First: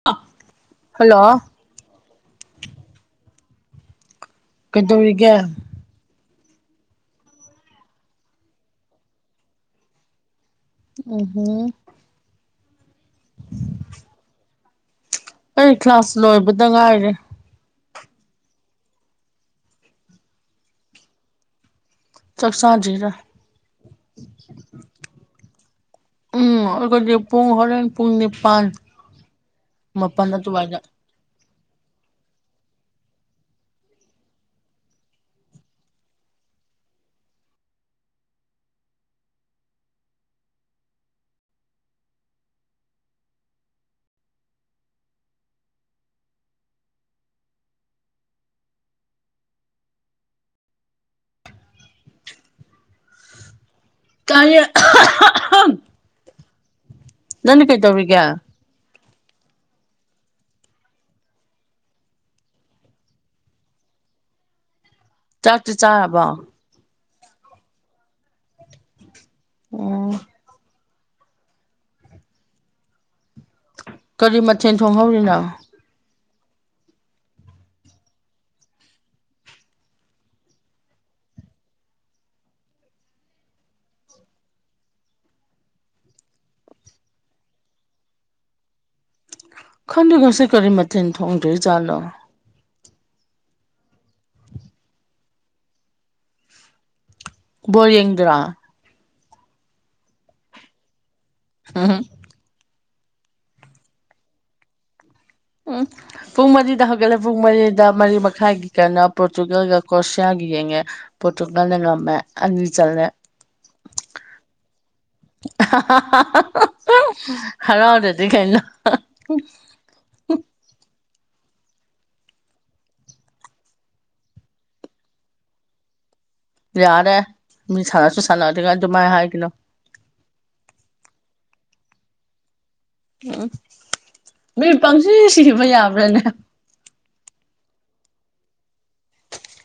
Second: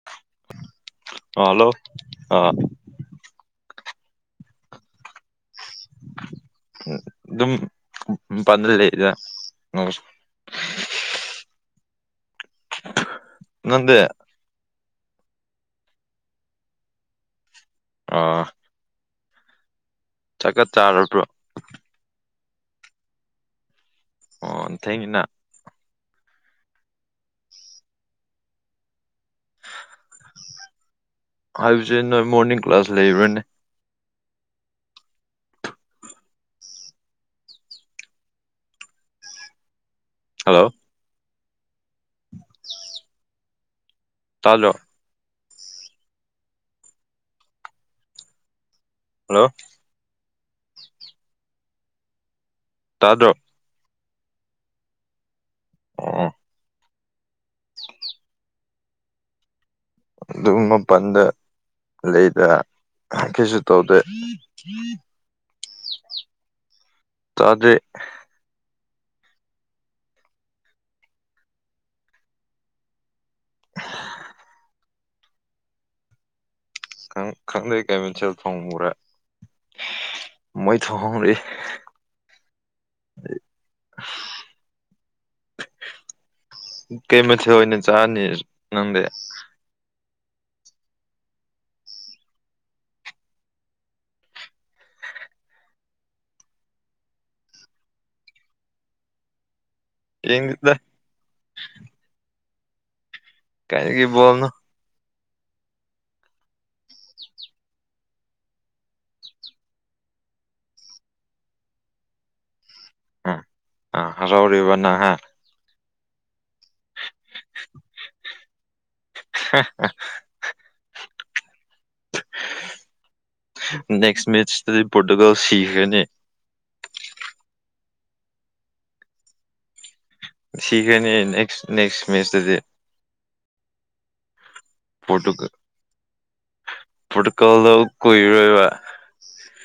ꯑꯐ ꯑ ꯍꯜꯂꯣ ꯑ ꯀꯩꯗꯧꯔꯤꯒ ꯑꯗꯨꯝ ꯄꯥꯟꯗ ꯂꯩꯗ ꯎꯍꯣ ꯅꯗꯦ ꯑꯩ ꯀ꯭ꯂꯥꯁ ꯂꯣꯏꯕꯗ ꯉꯥꯏꯔꯦ ꯑꯥ ꯆꯀꯠ ꯆꯥꯔꯕ꯭ꯔꯣ ꯁ ꯁꯥꯟꯖꯔ ꯑꯣ ꯊꯦꯡꯅꯥ ꯎꯝ ꯑꯩꯈꯣꯏꯗꯤ ꯄꯨꯡ ꯍꯣꯔꯦꯟ ꯄꯨꯡ ꯅꯤꯄꯜ ꯃꯥꯄꯜ ꯑꯗꯨꯋꯥꯏꯗ ꯍꯥꯏꯁꯦ ꯅꯣꯏ ꯃꯣꯔꯅꯤꯡ ꯀ꯭ꯂꯥꯁ ꯂꯩꯕ꯭ꯔꯅꯦ ꯍꯜꯂꯣ [unintelligible] ꯇꯥꯖꯣ ꯍꯜꯂꯣ ꯇꯥꯗ꯭ꯔꯣ ꯀ ꯑ ꯑꯣ ꯅꯟ ꯀꯩ ꯇꯧꯒ ꯑꯗꯨꯝ ꯃꯄꯜꯗ ꯂꯩꯗ ꯀꯩꯁꯨ ꯇꯧꯗꯦ ꯆꯥꯛꯁꯨ ꯆꯥꯔꯕ ꯇꯗ ꯎꯝ ꯀꯔꯤ ꯃꯊꯦꯜ ꯊꯣꯡꯍꯧꯔꯤꯅꯣ ꯪ ꯈꯪꯗꯩ ꯀꯩꯃꯤꯦꯟꯁꯤꯦꯜ ꯊꯣꯡ ꯃꯨꯔꯦ ꯃꯣꯏ ꯊ ꯍ ꯔꯦ [unintelligible] ꯀꯩꯃꯦꯁ ꯑꯣꯏꯣꯏꯅꯤ ꯆꯥꯅꯤ ꯅꯗꯦ ꯈꯟꯗꯦ ꯈꯁꯤꯦ ꯀꯔꯤ ꯃꯊꯦꯜ ꯊꯣꯡꯗꯣꯏꯖꯥꯠꯂꯣ ꯕꯣꯜ ꯌꯦꯗ꯭ꯔꯥ ꯌꯦꯡꯗ ꯍ ꯀꯥꯏꯗꯒꯤꯣꯜꯅꯣ ꯎꯝ ꯄꯨꯡ ꯃꯔꯤꯗ ꯍꯧꯒꯠꯂꯦ ꯄꯨꯡ ꯃꯔꯤꯗ ꯃꯔꯤ ꯃꯈꯥꯏꯒꯤ ꯀꯧꯅꯥ ꯄꯣꯔꯇꯨꯒꯜꯒ ꯀ꯭ꯔꯣꯁꯤꯌꯥꯒ ꯌꯦꯡꯉꯦ ꯄꯣꯔꯇꯨꯒꯜꯅ ꯉꯝꯃꯦ ꯑꯅꯤ ꯆꯜꯂꯦ ꯎ ꯑꯥ ꯍꯔꯥꯎꯔꯤꯕ ꯅꯪ ꯍꯥ [unintelligible] ꯍꯔꯥꯎꯗ꯭ꯔꯗꯤ ꯀꯩꯅꯣ [unintelligible] ꯅꯦꯛꯁ ꯃꯦꯆꯇꯗꯤ ꯄꯣꯔꯇꯨꯒꯜ ꯁꯤꯈꯔꯅꯤ ꯌꯥꯔꯦ ꯃꯤ ꯁꯥꯟꯅꯁꯨ ꯁꯥꯟꯅꯗꯤꯉꯥꯏ ꯑꯗꯨꯃꯥꯏꯅ ꯍꯥꯏꯒꯅꯣ ꯁꯤꯈ꯭ꯔꯅꯤ ꯅꯦꯛꯁ ꯅꯦꯛꯁ ꯃꯦꯆꯇꯗꯤ ꯎꯝ ꯃꯤ ꯄꯪꯁꯤ ꯁꯤꯕ ꯌꯥꯕ꯭ꯔꯥꯅꯦ ꯄꯣꯔꯇꯨꯒꯜ ꯗꯣ ꯀꯨꯏꯔꯣꯏꯕ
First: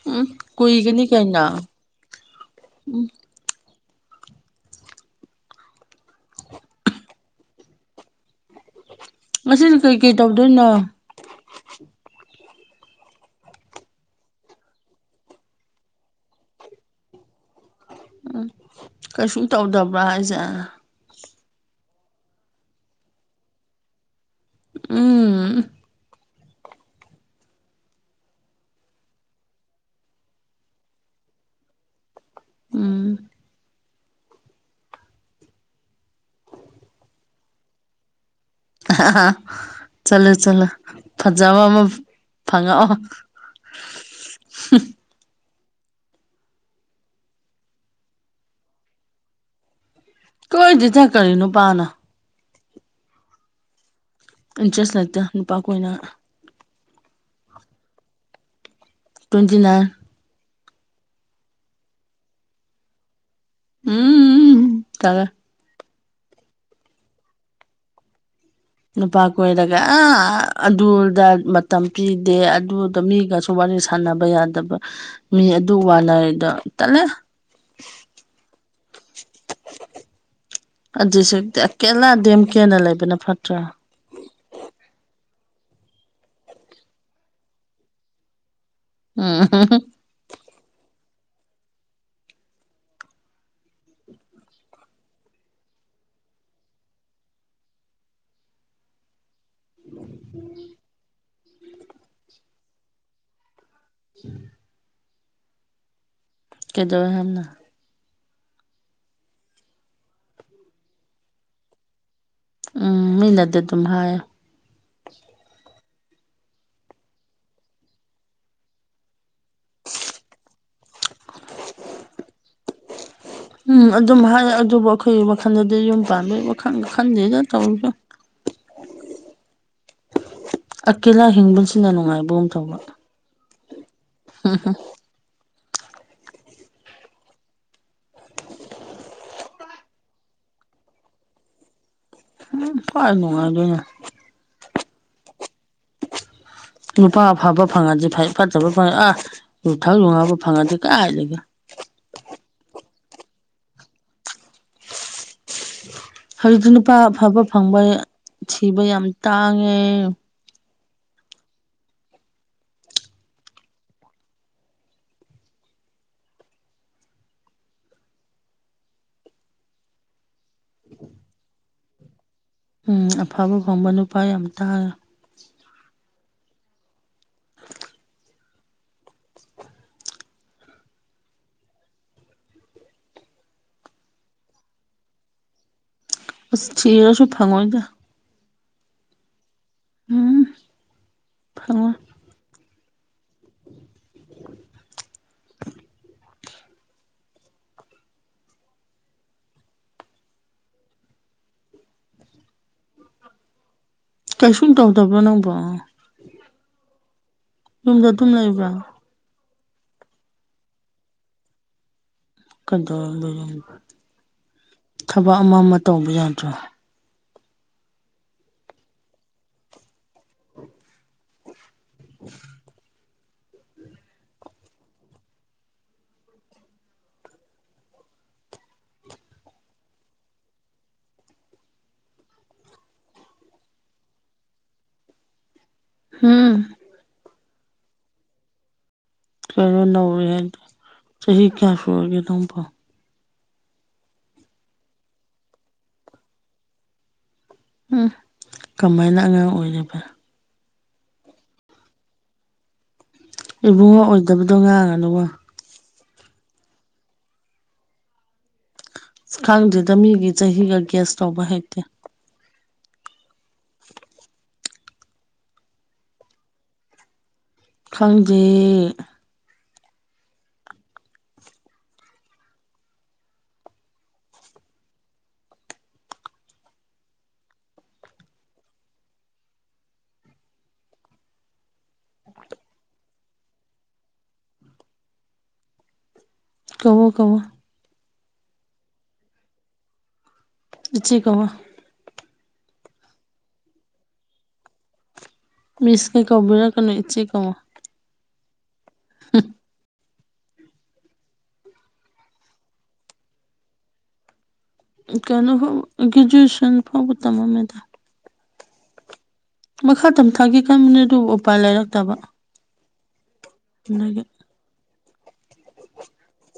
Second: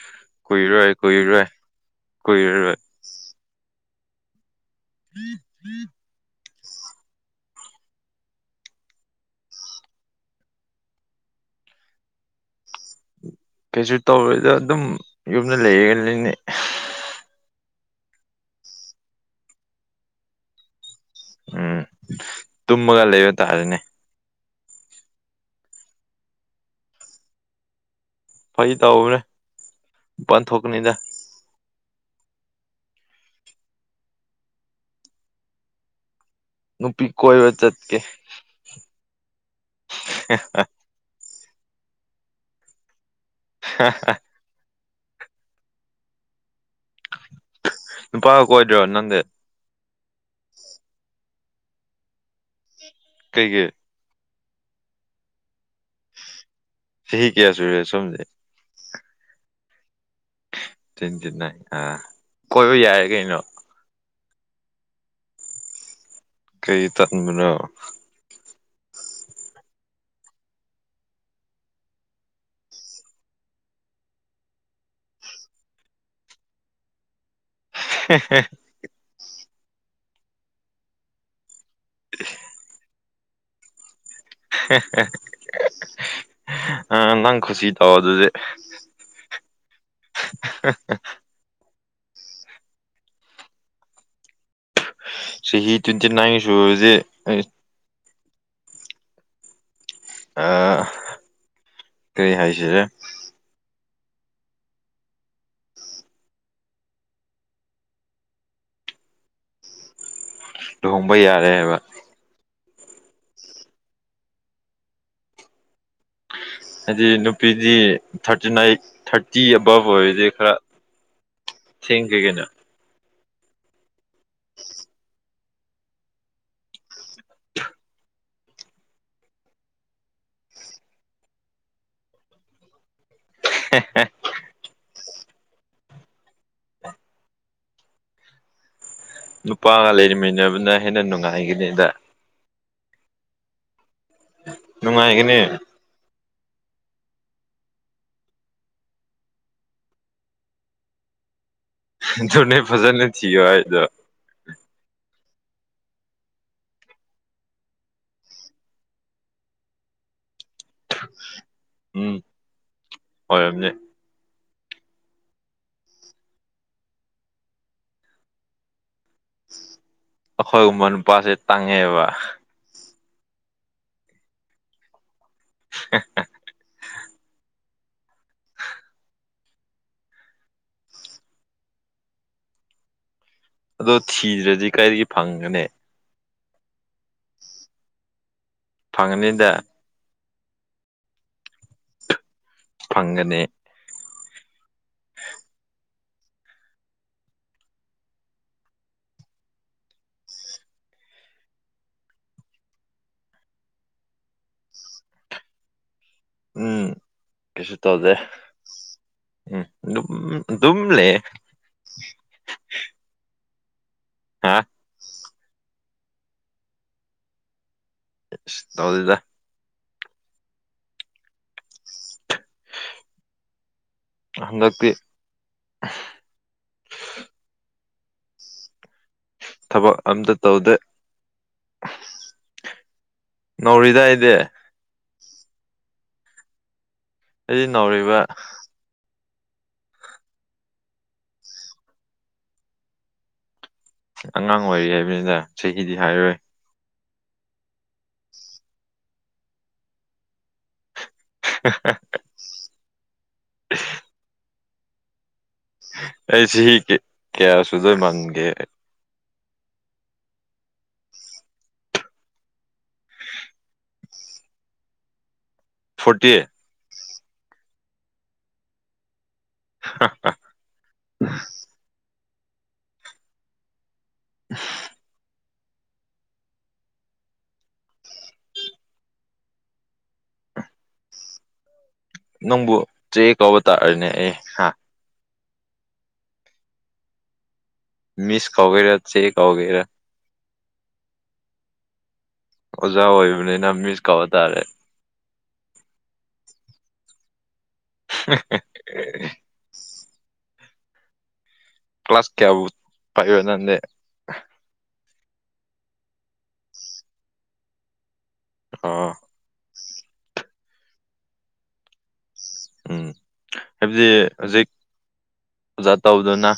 ꯎꯝ ꯀꯨꯏꯔꯣꯏ ꯀꯨꯏꯒꯅꯤ ꯀꯨꯏꯔꯣꯏ ꯀꯏꯔꯔꯣꯏ ꯎꯝ [unintelligible] ꯃꯁꯤꯅ ꯀꯩꯀꯩ ꯇꯧꯗꯣꯏꯅꯣ ꯀꯩꯁꯨ ꯇꯧꯔꯣꯏꯗ ꯑꯗꯨꯝ ꯌꯨꯝꯗ ꯂꯩꯔꯒꯅꯤꯅꯦ ꯎꯝ ꯀꯩꯁꯨ ꯇꯧꯗꯕ꯭ꯔꯥ ꯍꯥꯏꯁꯦ ꯎꯝ ꯇꯨꯝꯃꯒ ꯂꯩꯕ ꯇꯥꯔꯦꯅꯦ ꯎꯝ ꯐꯥꯒꯤ ꯇꯧꯕꯅꯦ ꯃꯄꯥꯟ ꯊꯣꯛꯀꯅꯤꯗ ꯎꯝ ꯅꯨꯄꯤ ꯀꯣꯏꯕ ꯆꯠꯀꯦ [unintelligible] ꯆꯠꯂꯨ ꯆꯠꯂꯨ ꯐꯖꯕ ꯑꯃ ꯐꯪꯉꯛꯑꯣ [unintelligible] ꯅꯨꯄꯥ ꯀꯣꯏꯗ꯭ꯔꯣ ꯅꯪꯗꯤ ꯀꯣꯏꯗꯦꯗ ꯀꯔꯤ ꯅꯨꯄꯥꯅꯣ ꯀꯩꯒꯤ ꯏꯟꯇꯔꯦꯖ ꯂꯩꯇꯦ ꯅꯨꯄꯥ ꯀꯣꯏꯅꯤꯉꯥꯏ ꯆꯁꯤ ꯀꯌꯥꯁꯨꯔꯦ ꯁꯣꯝꯖꯦ ꯇ꯭ꯋꯦꯟꯇꯤ ꯅꯥꯏꯟ [unintelligible] ꯑꯥ ꯀꯣꯏꯕ ꯌꯥꯔꯦ ꯀꯩꯅꯣ [unintelligible] ꯇꯟꯂꯦ ꯀꯩꯒꯤ ꯇꯟꯕꯅꯣ ꯅꯨꯄꯥ ꯀꯣꯏꯔꯒ ꯑ ꯑꯗꯨꯗ ꯃꯇꯝ ꯄꯤꯗꯦ ꯑꯗꯨꯗ ꯃꯤꯒꯁꯨ ꯁꯨ ꯋꯥꯔꯤ ꯁꯥꯟꯅꯕ ꯌꯥꯗꯕ ꯃꯤ ꯑꯗꯨ ꯋꯥꯅꯗꯣ ꯇꯟꯂꯦ [unintelligible] ꯑꯗꯨꯁꯨ ꯑꯀꯦꯂꯥ ꯗꯦꯝ ꯀꯦꯌꯔꯅ ꯂꯩꯕꯅ ꯐꯠꯇ꯭ꯔꯥ ꯑ ꯅꯪ ꯈꯨꯁꯤ ꯇꯧ ꯑꯗꯨꯗꯤ ꯎꯝ [unintelligible] [unintelligible] ꯆꯍꯤ ꯇ꯭ꯋꯦꯟꯇꯤ ꯅꯥꯏꯟꯒ ꯁꯨꯔꯗꯤ ꯑꯩ ꯑꯥ ꯀꯩ ꯍꯥꯏꯁꯤꯒꯦ [inaudible] ꯀꯩꯗꯧꯔꯦ ꯍꯥꯏꯕꯅꯣ ꯂꯨꯍꯣꯡꯕ ꯌꯥꯔꯦ ꯍꯥꯏꯕ ꯎꯝ ꯃꯤꯅꯥꯗꯤ ꯗꯨꯝ ꯍꯥꯏ ꯍꯥꯏꯗꯤ ꯅꯨꯄꯤꯗꯤ ꯊꯥꯔꯇꯤ ꯑꯩ꯭ꯏꯠ ꯊꯥꯔꯇꯤ ꯑꯕꯞ ꯑꯣꯏꯔꯗꯤ ꯈꯔ ꯊꯦꯡꯗꯦ ꯀꯩꯅꯣ ꯎꯝ ꯑꯗꯨꯝ ꯍꯥꯏ ꯑꯗꯨꯕꯨ ꯑꯩꯈꯣꯏꯒꯤ ꯋꯥꯈꯜꯗꯗꯤ ꯌꯨꯝ ꯄꯥꯟꯕꯥꯩ ꯋꯥꯈꯜꯒ ꯈꯟꯗꯦꯗ ꯇꯧꯔꯤꯁꯦ ꯑꯀꯦꯂꯥ ꯍꯤꯡꯕꯁꯤꯅ ꯅꯨꯡꯉꯥꯏꯕꯒꯨꯝ ꯇꯧꯕ ꯍꯦ ꯍꯦ ꯍꯨꯝ-ꯍꯨꯝ ꯅꯨꯄꯥꯒ ꯂꯩꯔꯤꯃꯤꯟꯅꯕꯅ ꯍꯦꯟꯅ ꯅꯨꯡꯉꯥꯏꯒꯅꯤꯗ ꯀꯥꯏ ꯅꯨꯡꯉꯥꯏꯗꯣꯏꯅꯣ ꯅꯨꯡꯉꯥꯏꯒꯅꯦ [inaudible] ꯅꯨꯄꯥ ꯑꯐꯕ ꯐꯪꯉꯥꯗꯤ ꯐꯩꯪ ꯐꯠꯇꯕ ꯐꯪꯉꯥꯗꯤ ꯑꯥ ꯌꯨꯊꯛ ꯌꯨꯉꯥꯎꯕ ꯐꯪꯉꯗꯤ ꯀꯥꯏꯗꯒꯤ ꯑꯗꯨꯅꯦ ꯐꯖꯅ ꯊꯤꯌꯣ ꯍꯥꯏꯗꯣ ꯍꯧꯖꯤꯛꯇꯤ ꯅꯨꯄꯥ ꯑꯐꯕ ꯐꯪꯕ ꯊꯤꯕ ꯌꯥꯝ ꯇꯥꯡꯉꯦ ꯎꯝ ꯑꯣꯏꯔꯝꯅꯤ ꯑꯩꯈꯣꯏꯒꯨꯝꯕ ꯅꯨꯄꯥꯁꯦ ꯇꯥꯡꯉꯦꯕ ꯎꯝ ꯑꯐꯕ ꯀꯧꯕ ꯅꯨꯄꯥ ꯌꯥꯝ ꯇꯥꯡꯉꯦ ꯍꯦ-ꯍꯦ ꯑꯗꯨ ꯊꯤꯗ꯭ꯔꯥꯗꯤ ꯀꯥꯏꯗꯒꯤ ꯐꯪꯒꯅꯤ ꯑꯁ ꯊꯤꯔꯥꯁꯨ ꯐꯪꯉꯣꯏꯗ ꯐꯪꯉꯅꯤꯗ ꯎꯝ ꯐꯪꯉꯣꯏ ꯐꯪꯒꯅꯤ ꯀꯩꯁꯨꯝ ꯇꯧꯗꯕꯔꯣ ꯅꯪꯕꯣ ꯎꯝ ꯀꯩꯁꯨ ꯌꯨꯝꯗ ꯇꯧꯗꯦ ꯑꯗꯨꯝ ꯂꯩꯕꯔꯣ ꯎꯝ ꯂꯨꯝ ꯑꯗꯨꯝ ꯂꯩꯌꯦ [unintelligible] ꯍꯥ ꯊꯕꯛ ꯑꯃ-ꯑꯃ ꯇꯧꯕ ꯌꯥꯗ꯭ꯔꯣ ꯁ ꯇꯥꯎꯗꯦꯗ [inaudible] ꯍꯟꯗꯛꯇꯤ ꯎꯝ ꯊꯕꯛ ꯑꯝꯇ ꯇꯧꯗꯦ ꯅꯧꯔꯤꯗꯥ ꯑꯩꯗꯤ ꯍꯨꯝ ꯑꯩ ꯅꯧꯔꯤꯕ ꯀꯩꯅꫭ ꯅꯧꯔꯦ ꯍꯥꯏꯗꯤ ꯆꯍꯤ ꯀꯌꯥ ꯁꯔꯒꯦ ꯑꯗꫭꯝꯕꫭ ꯑꯉꯥꯡ ꯑꯣꯏꯔꯤ ꯍꯥꯏꯕꯅꯤꯗ ꯆꯍꯤꯗꯤ ꯍꯥꯏꯔꯣꯏ ꯎꯝ ꯀꯃꯥꯏꯅ ꯑꯉꯥꯡ ꯑꯣꯏꯔꯤꯕ ꯍꯦ-ꯍꯦ-ꯍꯦ ꯏꯕꯨꯡꯉꯣ ꯑꯣꯏꯗꯕꯗꯣ ꯉꯥꯡꯉꯅꯨꯕ ꯑꯩ ꯆꯍꯤ ꯀꯌꯥ ꯁꯨꯗꫭꯏ ꯃꯥꯟꯒꯦ ꯑꯁ ꯈꯪꯗꯦꯗ ꯃꯤꯒꯤ ꯆꯍꯤꯒ ꯒꯦꯁ ꯇꯧꯕ ꯍꯩꯇꯦ ꯐꯣꯔꯇꯤ ꯈꯪꯗꯦ ꯍ ꯍ ꯎ [inaudible] ꯅꯪꯕꯨ ꯆꯦ ꯀꯧꯕ ꯇꯥꯔꯦꯅꯦ ꯑꯦ ꯍꯥ ꯀꯧꯋꯣ ꯀꯧꯋꯣ ꯃꯤꯁ ꯀꯧꯒꯦꯔꯥ ꯆꯦ ꯀꯧꯒꯦꯔꯥ ꯏꯆꯦ ꯀꯧꯋꯣ ꯑꯣꯖꯥ ꯑꯣꯏꯕꯅꯤꯅ ꯃꯤꯁ ꯀꯧ ꯇꯥꯔꯦ ꯃꯤꯁ ꯇꯤ ꯀꯧꯕꯤꯔꯛꯀꯅꯣ ꯏꯆꯦ ꯀꯧꯋꯣ [unintelligible] [inaudible] ꯀ꯭ꯂꯥꯁ ꯀꯌꯥꯕꯨ ꯄꯥꯏꯕ ꯅꯪꯗꯤ ꯀꯩꯅꯣ ꯐꯥꯎ ꯒ꯭ꯔꯦꯖꯨꯌꯦꯁꯟ ꯐꯥꯎꯕ ꯇꯝꯃꯝꯃꯦꯗꯥ ꯑꯣ ꯃꯈꯥ ꯇꯝꯊꯥꯒꯤ ꯈꯟꯕꯅꯦ ꯑꯗꯨꯕꯨ ꯎꯄꯥꯏ ꯂꯩꯔꯛꯇꯕ ꯎꯝ ꯍꯥꯏꯕꯗꯤ ꯑꯗꯒꯤ ꯍꯧꯖꯤꯛ ꯑꯣꯖꯥ ꯇꯧꯗꯨꯅ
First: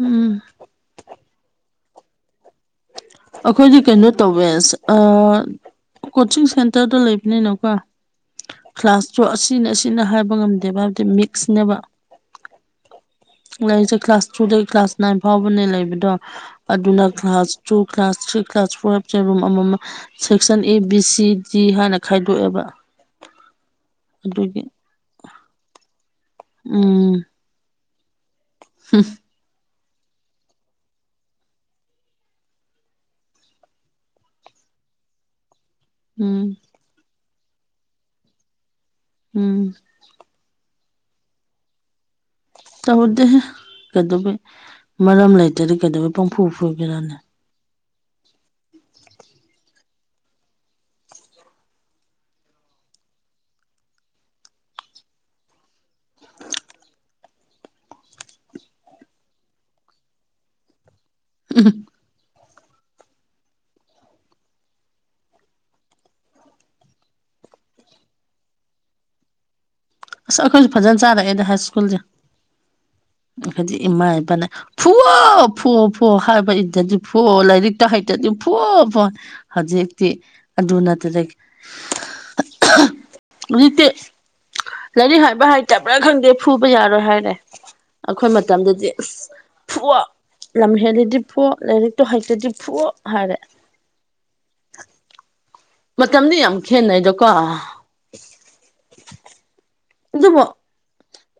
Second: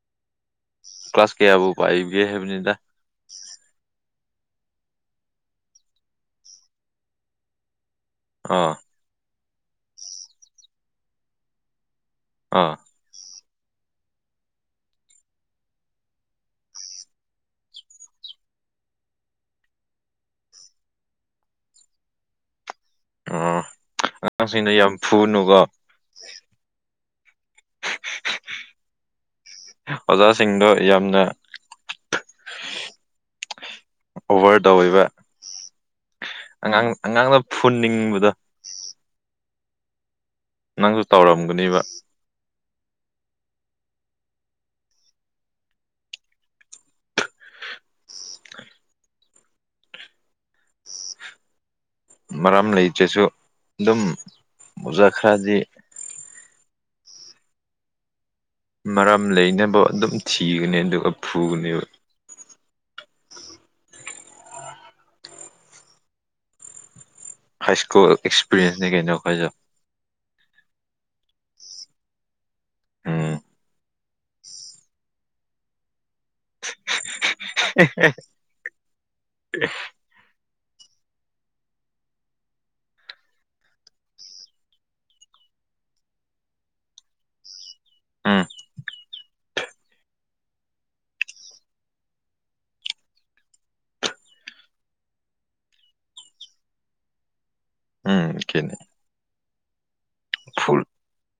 ꯎꯝ ꯀ꯭ꯂꯥꯁ ꯀꯌꯥꯕꯨ ꯄꯥꯏꯕꯤꯒꯦ ꯍꯥꯏꯕꯅꯤꯗ ꯑꯈꯣꯏꯗꯤ ꯀꯩꯅꯣ ꯇꯧꯋꯦ ꯑꯁ ꯑꯥ ꯀꯣꯆꯤꯡ ꯁꯦꯟꯇꯔꯗ ꯂꯩꯕꯅꯤꯅꯀꯣ ꯑꯥ ꯀ꯭ꯂꯥꯁꯇꯣ ꯑꯁꯤꯅ-ꯑꯁꯤꯅ ꯍꯥꯏꯕ ꯉꯝꯗꯦꯕ ꯍꯥꯏꯕꯗꯤ ꯃꯤꯛꯁꯅꯦꯕ ꯑꯥ ꯂꯩꯔꯤꯁꯦ ꯀ꯭ꯂꯥꯁ ꯇꯨꯗꯒꯤ ꯀ꯭ꯂꯥꯁ ꯅꯥꯏꯟ ꯐꯥꯎꯕꯅꯦ ꯂꯩꯕꯗꯣ ꯑꯗꯨꯅ class two class three class four ꯆꯦ ꯔꯨꯝ ꯑꯃ-ꯃꯝ section A B C D ꯍꯥꯏꯅ ꯈꯥꯏꯗꯣꯛꯑꯦꯕ ꯑꯣ ꯑꯗꯨꯒꯤ ꯑꯉꯥꯡꯁꯤꯡꯗ ꯌꯥꯝ ꯐꯨꯅꯨꯀꯣ ꯎꯝ [inaudible] ꯍꯝ ꯑꯣꯖꯥꯁꯤꯡꯗꯣ ꯌꯥꯝꯅ ꯑꯣꯚꯔ ꯇꯧꯏꯕ ꯎꯝ ꯑꯉꯥꯡ ꯑꯉꯥꯡꯅ ꯐꯨꯅꯤꯡꯕꯗ ꯎꯝ ꯅꯪꯁꯨ ꯇꯧꯔꯝꯒꯅꯤꯕ ꯇꯧꯗꯦꯍꯦ ꯀꯩꯗꯧꯕꯩ ꯃꯔꯝ ꯂꯩꯇꯗꯤ ꯀꯩꯗꯧꯕꯩ ꯄꯪꯐꯨ ꯐꯨꯒꯦꯔꯥꯅꯦ ꯃꯔꯝ ꯂꯩꯇ꯭ꯔꯁꯨ ꯑꯗꯨꯝ ꯑꯣꯖꯥ ꯈꯔꯗꯤ ꯃꯔꯝ ꯂꯩꯅꯕ ꯑꯗꯨꯝ ꯊꯤꯒꯅꯤ ꯑꯗꯨꯒ ꯐꯨꯒꯥꯅꯤꯕ ꯍꯥꯏ ꯁ꯭ꯀꯨꯜ ꯑꯦꯛꯁꯄꯤꯔꯤꯌꯦꯟꯁꯅꯤ ꯀꯩꯅꯣ ꯑꯩꯈꯣꯏꯁꯨ ꯑꯁ ꯑꯩꯈꯣꯏꯁꯨ ꯐꯖꯅ ꯆꯥꯔꯛꯑꯦꯗ ꯍꯥꯏ ꯁ꯭ꯀꯨꯜꯁꯦ ꯎꯝ ꯍꯥꯏꯗꯤ ꯏꯃꯥ ꯏꯄꯥꯅ ꯐꯨꯋꯣ-ꯐꯨꯋꯣ-ꯐꯨꯋꯣ ꯍꯥꯏꯕ ꯏꯟꯗ꯭ꯔꯗꯤ ꯐꯨꯋꯣ ꯂꯥꯏꯔꯤꯠꯇ ꯍꯩꯇ꯭ꯔꯤꯗꯤ ꯐꯨꯋꯣ- ꯐꯨꯋꯣ ꯍꯧꯖꯤꯛ ꯇꯤ ꯑꯗꯨ ꯅꯠꯇ ꯂꯩ ꯍꯨꯖꯤꯛꯇꯤ ꯂꯥꯏꯔꯤꯛ ꯍꯩꯏꯕ ꯍꯩꯇꯕ꯭ꯔꯥ ꯈꯪꯗꯦ ꯐꯨꯕ ꯌꯥꯔꯣꯏ ꯍꯥꯏꯔꯦ ꯑꯩꯈꯣꯏ ꯎꯝ ꯃꯇꯝꯗꯗꯤ ꯑꯁ ꯐꯨꯋꯣ ꯂꯝ ꯍꯦꯜꯂꯗꯤ ꯐꯨꯋꯣ ꯂꯥꯏꯔꯤꯛꯇꯣ ꯍꯩꯇ꯭ꯔꯗꯤ ꯐꯨꯋꯣ ꯍꯥꯏꯔꯦ ꯃꯇꯝꯗꯤ ꯌꯥꯝ ꯈꯦꯠꯅꯩꯗꯀꯣ ꯎꯝ ꯈꯦꯅꯩ ꯑꯗꯨꯕꯨ ꯐꯨꯜ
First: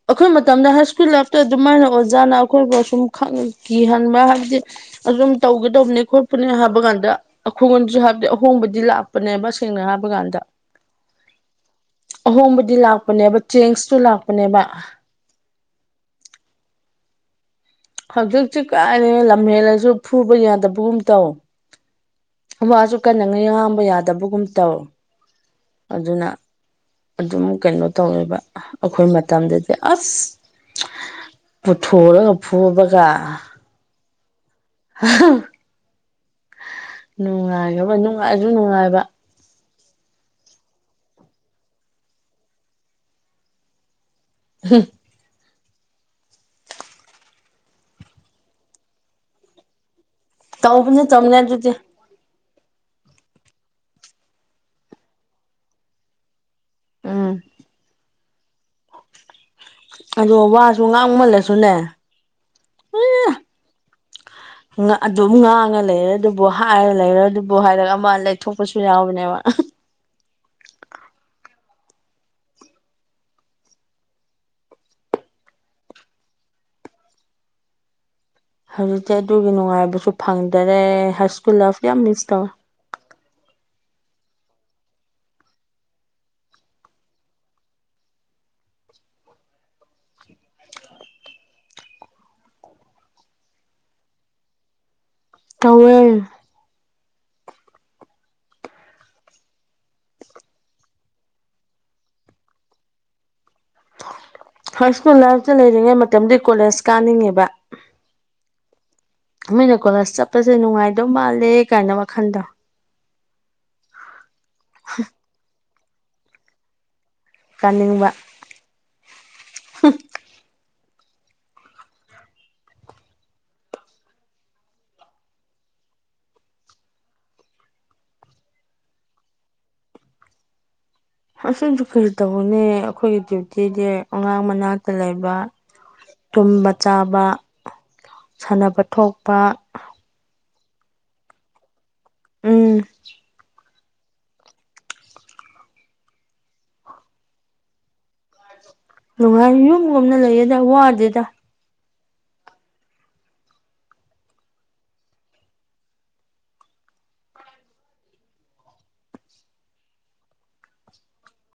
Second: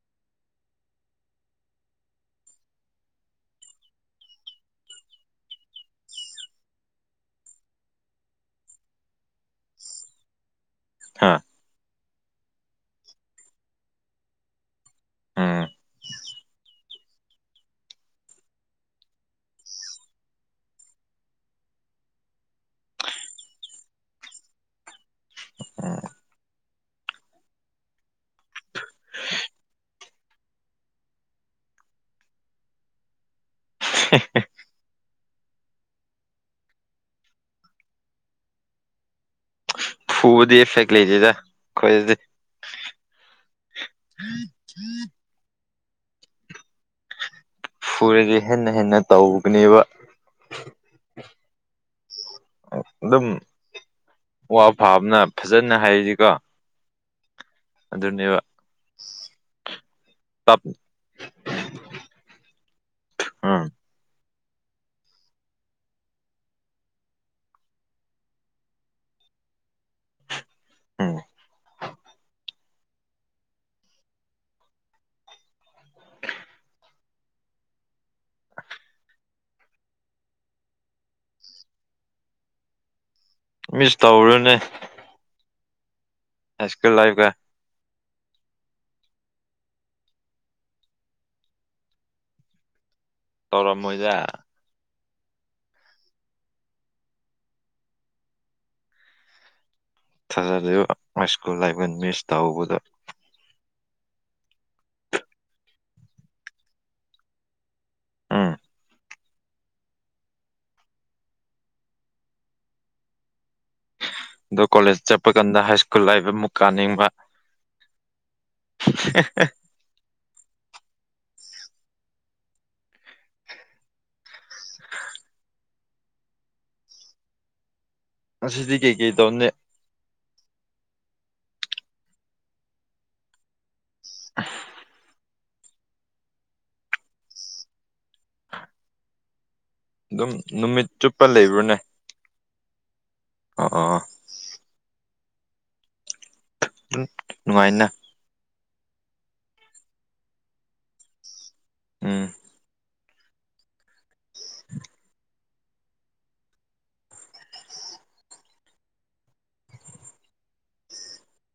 ꯑꯩꯈꯣꯏ ꯃꯇꯝꯗ ꯍꯥꯏ ꯁ꯭ꯀꯨꯜ ꯂꯥꯏꯞꯇ ꯑꯗꯨꯃꯥꯏꯅ ꯑꯣꯖꯥꯅ ꯑꯩꯈꯣꯏꯕꯨ ꯑꯁꯨꯝ ꯈꯪ ꯀꯤꯍꯟꯕ ꯍꯥꯏꯕꯗꯤ ꯑꯗꯨꯝ ꯇꯧꯒꯗꯧꯕꯅꯦ ꯈꯣꯠꯄꯅꯦ ꯍꯥꯏꯕ ꯀꯥꯟꯗ ꯑꯈꯣꯉꯣꯟꯗꯁꯨ ꯍꯥꯏꯕꯗꯤ ꯑꯍꯣꯡꯕꯗꯤ ꯂꯥꯛꯄꯅꯦꯕ ꯁꯦꯡꯅ ꯍꯥꯏꯕ ꯀꯥꯟꯗ ꯍꯥꯥ ꯑꯍꯣꯡꯕꯗꯤ ꯂꯥꯛꯄꯅꯦꯕ ꯆꯦꯡꯁꯇꯨ ꯂꯥꯛꯄꯅꯦꯕ ꯎꯝ ꯍꯧꯖꯤꯛꯇꯤ ꯀꯥꯏꯗꯒꯤ ꯂꯝꯍꯦꯜꯂꯁꯨ ꯐꯨꯕ ꯌꯥꯗꯕꯒꯨꯝ ꯇꯧ ꯋꯥꯁꯨ ꯀꯟꯅ ꯉꯩ ꯉꯥꯡꯕ ꯌꯥꯗꯕꯒꯨꯝ ꯇꯧ ꯎꯝ ꯑꯗꯨꯅ ꯑꯗꯨꯝ ꯀꯩꯅꯣ ꯇꯧꯋꯦꯕ ꯑꯩꯈꯣꯏ ꯃꯇꯝꯗꯗꯤ ꯑꯁ ꯄꯨꯊꯣꯔꯒ ꯐꯨꯕꯒ ꯍꯦ ꯍꯦ ꯑꯍ ꯅꯨꯡꯉꯥꯏꯒꯕ ꯅꯨꯡꯉꯥꯏꯁꯨ ꯅꯨꯡꯉꯥꯏꯕ ꯐꯨꯕꯗꯤ ꯑꯦꯐꯦꯛꯦ ꯂꯩꯗꯦꯗ ꯈꯣꯏꯗꯗꯤ ꯎꯝ ꯐꯨꯔꯗꯤ ꯍꯦꯟꯅ ꯍꯦꯟꯅ ꯇꯧꯒꯅꯦꯕ ꯇꯧꯕꯅ ꯆꯧꯅꯦ ꯑꯗꯨꯗꯤ ꯑꯗꯨꯝ ꯋꯥ ꯐꯥꯕꯅ ꯐꯖꯅ ꯍꯥꯏꯔꯤꯁꯤꯀꯣ ꯎꯝ ꯅꯤꯕ ꯑꯗꯣ ꯋꯥꯁꯨ ꯉꯥꯡꯃꯜꯂꯁꯨꯅꯦ ꯑꯝ [inaudible] ꯑꯗꯨꯝ ꯉꯥꯡꯉ ꯂꯩꯔꯦ ꯑꯗꯨꯕꯨ ꯍꯥꯏꯔ ꯂꯩꯔ ꯑꯗꯨꯕꯨ ꯍꯥꯏꯔꯛꯒ ꯑꯃ ꯂꯩꯊꯣꯛꯄꯁꯨ ꯌꯥꯎꯕꯅꯦꯕ ꯎꯝ ꯍꯧꯖꯤꯛꯇꯤ ꯑꯗꯨꯒꯤ ꯅꯨꯡꯉꯥꯏꯕꯁꯨ ꯐꯪꯗꯔꯦ ꯍꯥꯏ ꯁ꯭ꯀꯨꯜ ꯂꯥꯏꯐ ꯌꯥꯝ ꯃꯤꯁ ꯇꯧꯋꯦ ꯃꯤꯁ ꯇꯧꯔꯅꯦ ꯁꯀꯨꯜ ꯂꯥꯏꯐ ꯀ ꯇꯧꯔꯝꯃꯣꯏꯗ ꯇꯧꯋꯦ ꯊꯥꯖꯗ꯭ꯔꯤꯔꯣ ꯃꯥꯏ ꯁ꯭ꯀꯨꯜ ꯂꯥꯏꯐ ꯃꯤꯁ ꯇꯧꯕꯗ ꯍ ꯁꯅꯨ ꯂꯥꯏꯐꯇ ꯂꯩꯔꯤꯉꯩ ꯃꯇꯝꯗꯤ ꯀꯣꯂꯦꯖ ꯀꯥꯅꯤꯡꯉꯦꯕ ꯎꯝ ꯃꯤꯅ ꯀꯣꯂꯦꯖ ꯆꯠꯄꯁꯦ ꯅꯨꯡꯉꯥꯏꯗꯧ ꯃꯥꯜꯂꯦ ꯀꯥꯏꯅ ꯋꯥꯈꯟꯗꯣ ꯑꯗꯣ ꯀꯣꯂꯦꯖ ꯆꯠꯄ ꯀꯥꯟꯗ ꯍꯥꯏ ꯁ꯭ꯀꯨꯜ ꯂꯥꯛꯕ ꯑꯃꯨꯛ ꯀꯥꯅꯤꯡꯕ ꯀꯥꯅꯤꯡꯕ ꯍꯦ ꯍꯦ [inaudible] ꯑꯁꯤꯗꯤ ꯀꯩ ꯀꯩ ꯇꯧꯅꯦ ꯑꯁꯤꯁꯨ ꯀꯔꯤ ꯇꯧꯒꯅꯤ ꯑꯩꯈꯣꯏꯒꯤ ꯗ꯭ꯌꯨꯇꯤꯗꯤ ꯑꯉꯥꯡ ꯃꯅꯥꯛꯇ ꯂꯩꯕ ꯇꯨꯝꯕ ꯆꯥꯕ ꯁꯥꯟꯅꯕ ꯊꯣꯛꯄ ꯑꯗꯨꯝ ꯅꯨꯃꯤꯠ ꯆꯨꯞꯄ ꯂꯩꯕ꯭ꯔꯥꯅꯦ ꯎꯝ ꯑꯥ ꯑꯥ ꯎ ꯅꯨꯡꯉꯥꯏꯅ ꯅꯨꯡꯉꯥꯏ ꯌꯨꯝꯒꯨꯝꯅ ꯂꯩꯌꯦꯗ ꯋꯥꯗꯦꯗ ꯎꯝ